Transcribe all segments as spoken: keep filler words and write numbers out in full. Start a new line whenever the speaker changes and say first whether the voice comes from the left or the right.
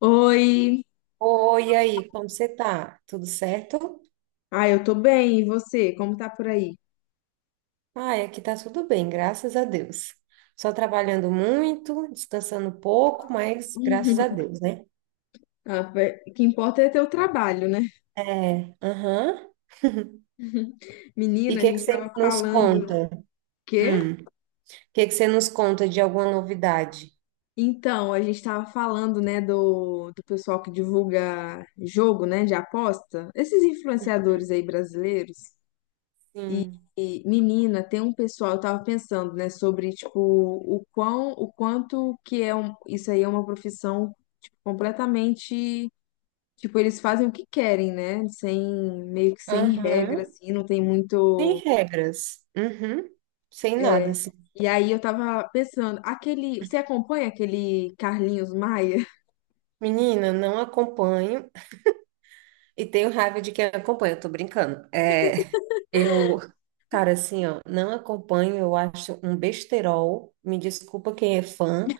left: Oi,
right: Oi, e aí, como você tá? Tudo certo?
left: ah, eu tô bem, e você? Como tá por aí?
right: Ai, aqui tá tudo bem, graças a Deus. Só trabalhando muito, descansando pouco, mas graças a Deus, né?
left: Ah, pe- o que importa é ter o trabalho, né?
right: É, aham. E o
left: Menina, a
right: que que
left: gente
right: você
left: tava
right: nos
left: falando.
right: conta?
left: Quê?
right: Hum, o que que você nos conta de alguma novidade?
left: Então, a gente tava falando, né, do, do pessoal que divulga jogo, né, de aposta. Esses influenciadores aí brasileiros. E,
right: Sim.
left: e, menina, tem um pessoal, eu tava pensando, né, sobre, tipo, o quão, o quanto que é um, isso aí é uma profissão, tipo, completamente. Tipo, eles fazem o que querem, né? Sem, meio que sem regra,
right: Aham.
left: assim, não tem
right: Sem
left: muito.
right: regras. Uhum. Sem nada,
left: É.
right: assim.
left: E aí eu tava pensando, aquele. Você acompanha aquele Carlinhos Maia?
right: Menina, não acompanho. E tenho raiva de quem acompanha, eu tô brincando. É, eu, cara, assim, ó, não acompanho, eu acho um besterol. Me desculpa quem é fã,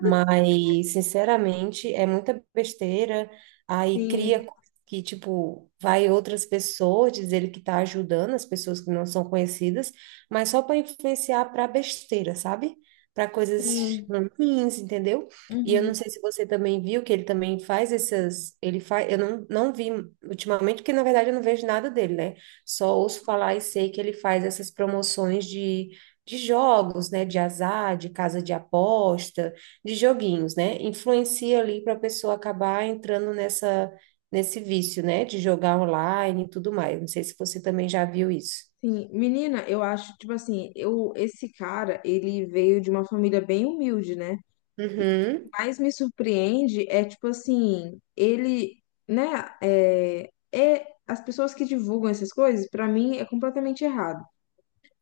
right: mas, sinceramente, é muita besteira. Aí
left: Sim,
right: cria coisa que, tipo, vai outras pessoas diz ele que tá ajudando as pessoas que não são conhecidas, mas só para influenciar para besteira, sabe? Para coisas
left: sim.
right: ruins, entendeu? E eu
left: Uhum.
right: não sei se você também viu que ele também faz essas. Ele faz. Eu não, não vi ultimamente, porque na verdade eu não vejo nada dele, né? Só ouço falar e sei que ele faz essas promoções de, de jogos, né? De azar, de casa de aposta, de joguinhos, né? Influencia ali para a pessoa acabar entrando nessa, nesse vício, né? De jogar online e tudo mais. Não sei se você também já viu isso.
left: Sim. Menina, eu acho, tipo assim, eu, esse cara, ele veio de uma família bem humilde, né? O
right: Uhum,
left: que mais me surpreende é, tipo assim, ele, né? É, é, as pessoas que divulgam essas coisas, pra mim, é completamente errado.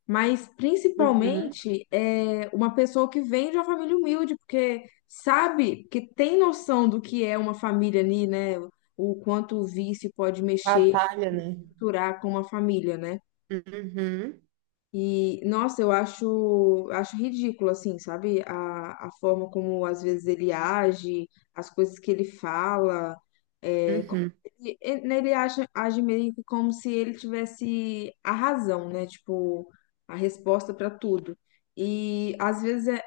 left: Mas
right: uhum.
left: principalmente é uma pessoa que vem de uma família humilde, porque sabe que tem noção do que é uma família ali, né? O quanto o vício pode mexer,
right: Batalha, né?
left: estruturar com uma família, né?
right: Uhum,
left: E, nossa, eu acho, acho ridículo, assim, sabe? A, a forma como às vezes ele age, as coisas que ele fala. É, como
right: uhum.
left: ele, ele né, ele age, age meio que como se ele tivesse a razão, né? Tipo, a resposta para tudo. E às vezes é,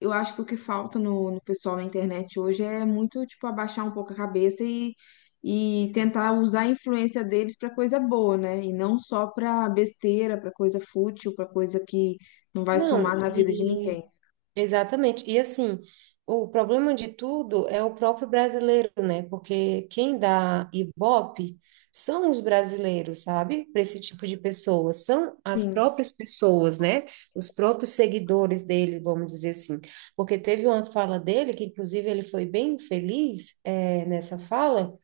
left: eu acho que o que falta no, no pessoal na internet hoje é muito, tipo, abaixar um pouco a cabeça e tentar usar a influência deles para coisa boa, né? E não só para besteira, para coisa fútil, para coisa que não vai
right: Não,
left: somar na vida de
right: e
left: ninguém.
right: Exatamente. E assim, o problema de tudo é o próprio brasileiro, né? Porque quem dá Ibope são os brasileiros, sabe? Para esse tipo de pessoa, são as
left: Sim.
right: próprias pessoas, né? Os próprios seguidores dele, vamos dizer assim. Porque teve uma fala dele, que inclusive ele foi bem feliz, eh, nessa fala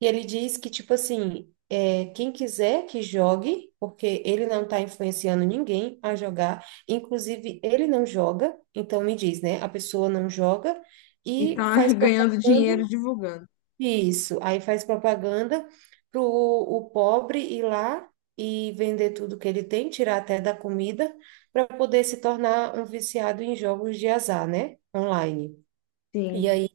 right: e ele diz que, tipo assim, é, quem quiser que jogue, porque ele não está influenciando ninguém a jogar, inclusive ele não joga, então me diz, né? A pessoa não joga
left: E
right: e
left: tá
right: faz
left: ganhando
right: propaganda,
left: dinheiro divulgando.
right: isso, aí faz propaganda pro o pobre ir lá e vender tudo que ele tem, tirar até da comida, para poder se tornar um viciado em jogos de azar, né? Online. E
left: Sim.
right: aí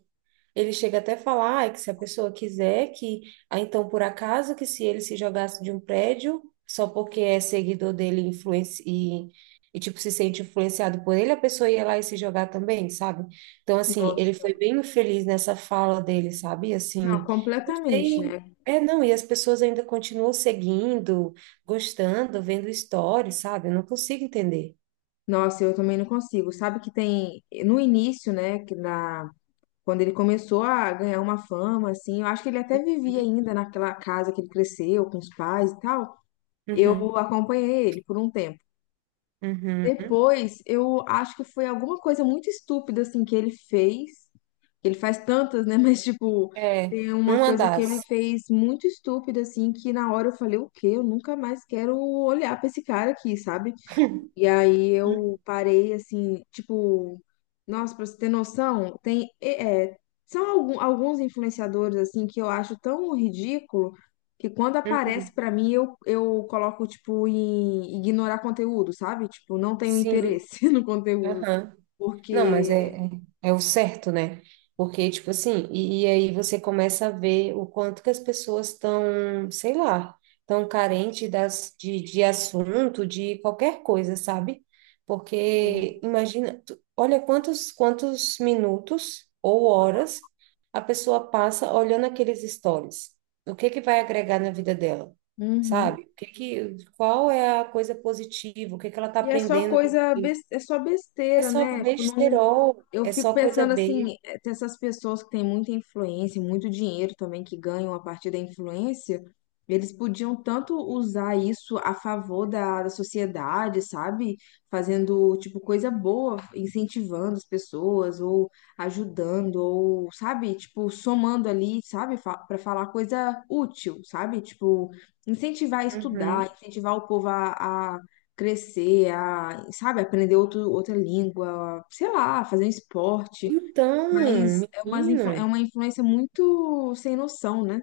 right: ele chega até a falar "Ai, que se a pessoa quiser que, ah, então por acaso que se ele se jogasse de um prédio, só porque é seguidor dele influenci- e, e tipo se sente influenciado por ele, a pessoa ia lá e se jogar também, sabe? Então assim, ele foi
left: Nossa.
right: bem infeliz nessa fala dele, sabe?
left: Não,
right: Assim, não
left: completamente,
right: sei,
left: né?
right: é não, e as pessoas ainda continuam seguindo, gostando, vendo stories, sabe? Eu não consigo entender.
left: Nossa, eu também não consigo. Sabe que tem no início, né, que na quando ele começou a ganhar uma fama assim, eu acho que ele até vivia ainda naquela casa que ele cresceu com os pais e tal.
right: Uhum,
left: Eu acompanhei ele por um tempo.
right: uhum, uhum.
left: Depois, eu acho que foi alguma coisa muito estúpida, assim, que ele fez. Ele faz tantas, né? Mas, tipo,
right: É,
left: tem uma
right: uma
left: coisa que ele
right: das.
left: fez muito estúpida, assim, que na hora eu falei, o quê? Eu nunca mais quero olhar pra esse cara aqui, sabe? E aí
right: Uhum.
left: eu parei assim, tipo, nossa, pra você ter noção, tem é, é, são algum- alguns influenciadores assim que eu acho tão ridículo que quando aparece
right: Uhum.
left: pra mim eu, eu coloco tipo em ignorar conteúdo, sabe? Tipo, não tenho
right: Sim.
left: interesse no conteúdo,
right: Aham. Não, mas é,
left: porque
right: é, é o certo, né? Porque, tipo assim, e, e aí você começa a ver o quanto que as pessoas estão, sei lá, estão carentes das, de, de assunto, de qualquer coisa, sabe?
left: sim.
right: Porque imagina, tu- olha quantos, quantos minutos ou horas a pessoa passa olhando aqueles stories. O que que vai agregar na vida dela?
left: Uhum.
right: Sabe? O que que, qual é a coisa positiva? O que que ela está
left: E é só
right: aprendendo?
left: coisa, bes- é só
right: É
left: besteira,
right: só
left: né? Tipo, não,
right: besterol,
left: eu
right: é
left: fico
right: só coisa
left: pensando assim,
right: besta.
left: eh, tem essas pessoas que têm muita influência, e muito dinheiro também que ganham a partir da influência, eles podiam tanto usar isso a favor da, da sociedade, sabe? Fazendo, tipo, coisa boa, incentivando as pessoas, ou ajudando, ou, sabe? Tipo, somando ali, sabe? Fa para falar coisa útil, sabe? Tipo, incentivar a estudar,
right: Uhum.
left: incentivar o povo a crescer, a, sabe, aprender outro, outra língua, sei lá, fazer um esporte.
right: Então,
left: Mas é, umas, influ- é
right: menino,
left: uma influência muito sem noção, né?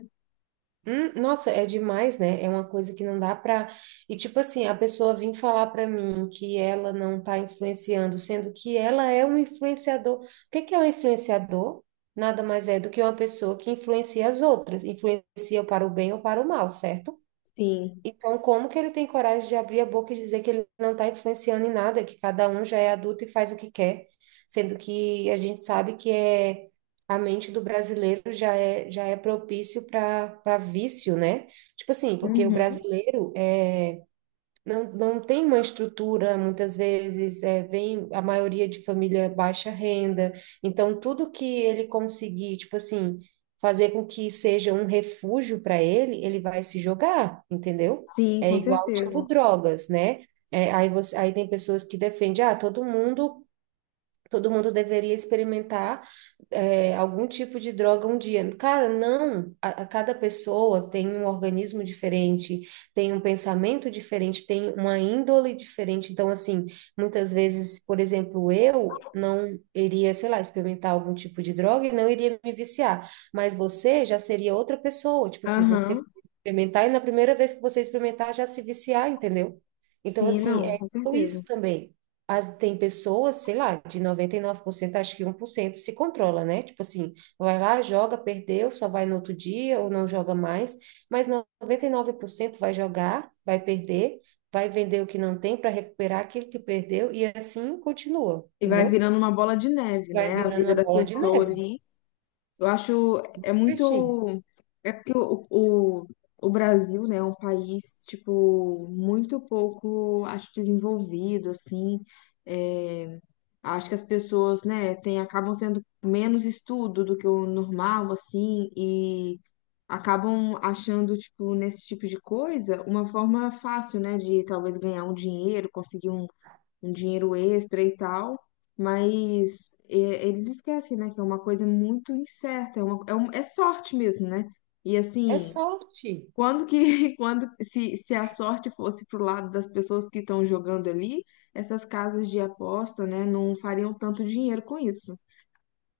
right: hum, nossa, é demais, né? É uma coisa que não dá pra. E tipo assim, a pessoa vir falar pra mim que ela não tá influenciando, sendo que ela é um influenciador. O que que é um influenciador? Nada mais é do que uma pessoa que influencia as outras, influencia para o bem ou para o mal, certo?
left: Sim.
right: Então, como que ele tem coragem de abrir a boca e dizer que ele não está influenciando em nada, que cada um já é adulto e faz o que quer, sendo que a gente sabe que é a mente do brasileiro já é já é propício para para vício, né? Tipo assim, porque o
left: Uhum.
right: brasileiro é não, não tem uma estrutura, muitas vezes, é, vem a maioria de família baixa renda, então tudo que ele conseguir, tipo assim, fazer com que seja um refúgio para ele, ele vai se jogar, entendeu?
left: Sim,
right: É
left: com
right: igual, tipo,
left: certeza.
right: drogas, né? É, aí, você, aí tem pessoas que defendem, ah, todo mundo Todo mundo deveria experimentar é, algum tipo de droga um dia. Cara, não. A, a cada pessoa tem um organismo diferente, tem um pensamento diferente, tem uma índole diferente. Então, assim, muitas vezes, por exemplo, eu não iria, sei lá, experimentar algum tipo de droga e não iria me viciar. Mas você já seria outra pessoa. Tipo assim, você
left: Aham.
right: experimentar e na primeira vez que você experimentar já se viciar, entendeu? Então,
left: Sim,
right: assim,
left: não,
right: é
left: com certeza.
right: isso também. As, tem pessoas, sei lá, de noventa e nove por cento, acho que um por cento se controla, né? Tipo assim, vai lá, joga, perdeu, só vai no outro dia ou não joga mais, mas noventa e nove por cento vai jogar, vai perder, vai vender o que não tem para recuperar aquilo que perdeu e assim continua,
left: E vai
right: entendeu?
left: virando uma bola de neve,
right: Vai
left: né? A
right: virando
left: vida
right: uma
left: da
right: bola de
left: pessoa
right: neve.
left: ali. Eu acho, é muito,
right: Presti,
left: é porque o, o, o Brasil, né, é um país, tipo, muito pouco, acho, desenvolvido, assim, é, acho que as pessoas, né, tem, acabam tendo menos estudo do que o normal, assim, e acabam achando, tipo, nesse tipo de coisa, uma forma fácil, né, de talvez ganhar um dinheiro, conseguir um um dinheiro extra e tal, mas é, eles esquecem, né, que é uma coisa muito incerta, é, uma, é, um- é sorte mesmo, né? E
right: é
left: assim,
right: sorte.
left: quando que, quando, se, se a sorte fosse pro lado das pessoas que estão jogando ali, essas casas de aposta, né, não fariam tanto dinheiro com isso.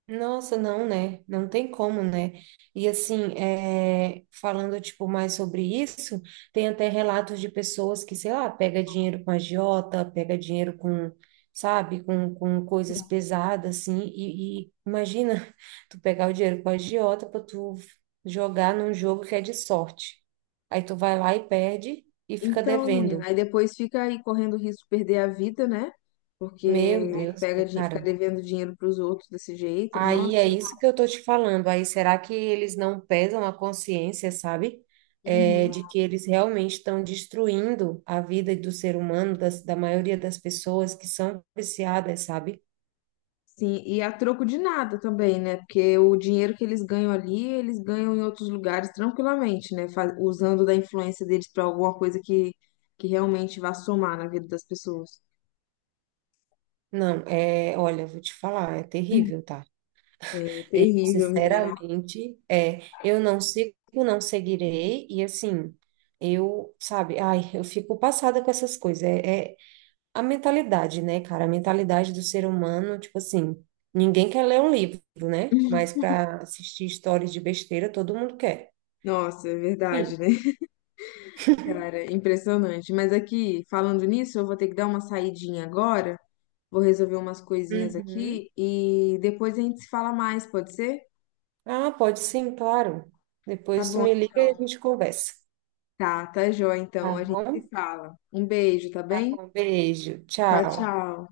right: Nossa, não, né? Não tem como, né? E assim, é, falando tipo mais sobre isso, tem até relatos de pessoas que, sei lá, pega dinheiro com agiota, pega dinheiro com, sabe, com, com coisas pesadas, assim, e, e imagina tu pegar o dinheiro com agiota pra tu jogar num jogo que é de sorte. Aí tu vai lá e perde e fica
left: Então,
right: devendo.
left: menina, aí depois fica aí correndo o risco de perder a vida, né?
right: Meu
left: Porque
right: Deus,
left: pega,
right: né,
left: din- fica
right: cara?
left: devendo dinheiro pros outros desse jeito.
right: Aí é
left: Nossa.
right: isso que eu tô te falando. Aí será que eles não pesam a consciência, sabe? É,
left: Uhum.
right: de que eles realmente estão destruindo a vida do ser humano, das, da maioria das pessoas que são viciadas, sabe?
left: Sim, e a troco de nada também, né? Porque o dinheiro que eles ganham ali, eles ganham em outros lugares tranquilamente, né? Fa- Usando da influência deles para alguma coisa que, que realmente vá somar na vida das pessoas.
right: Não, é, olha, vou te falar, é terrível, tá?
left: É
right: Eu,
left: terrível, menina.
right: sinceramente, é, eu não sigo, não seguirei, e assim, eu, sabe, ai, eu fico passada com essas coisas. É. é A mentalidade, né, cara? A mentalidade do ser humano, tipo assim, ninguém quer ler um livro, né? Mas para assistir histórias de besteira, todo mundo quer.
left: Nossa, é
right: Enfim.
left: verdade, né? Cara, impressionante. Mas aqui, falando nisso, eu vou ter que dar uma saidinha agora. Vou resolver umas coisinhas
right: Uhum.
left: aqui e depois a gente se fala mais, pode ser?
right: Ah, pode sim, claro.
left: Tá
right: Depois tu
left: bom,
right: me liga e a gente conversa.
left: tá, tá jóia
right: Tá
left: então. A gente se
right: bom?
left: fala. Um beijo, tá bem?
right: Um beijo.
left: Tchau,
right: Tchau.
left: tchau.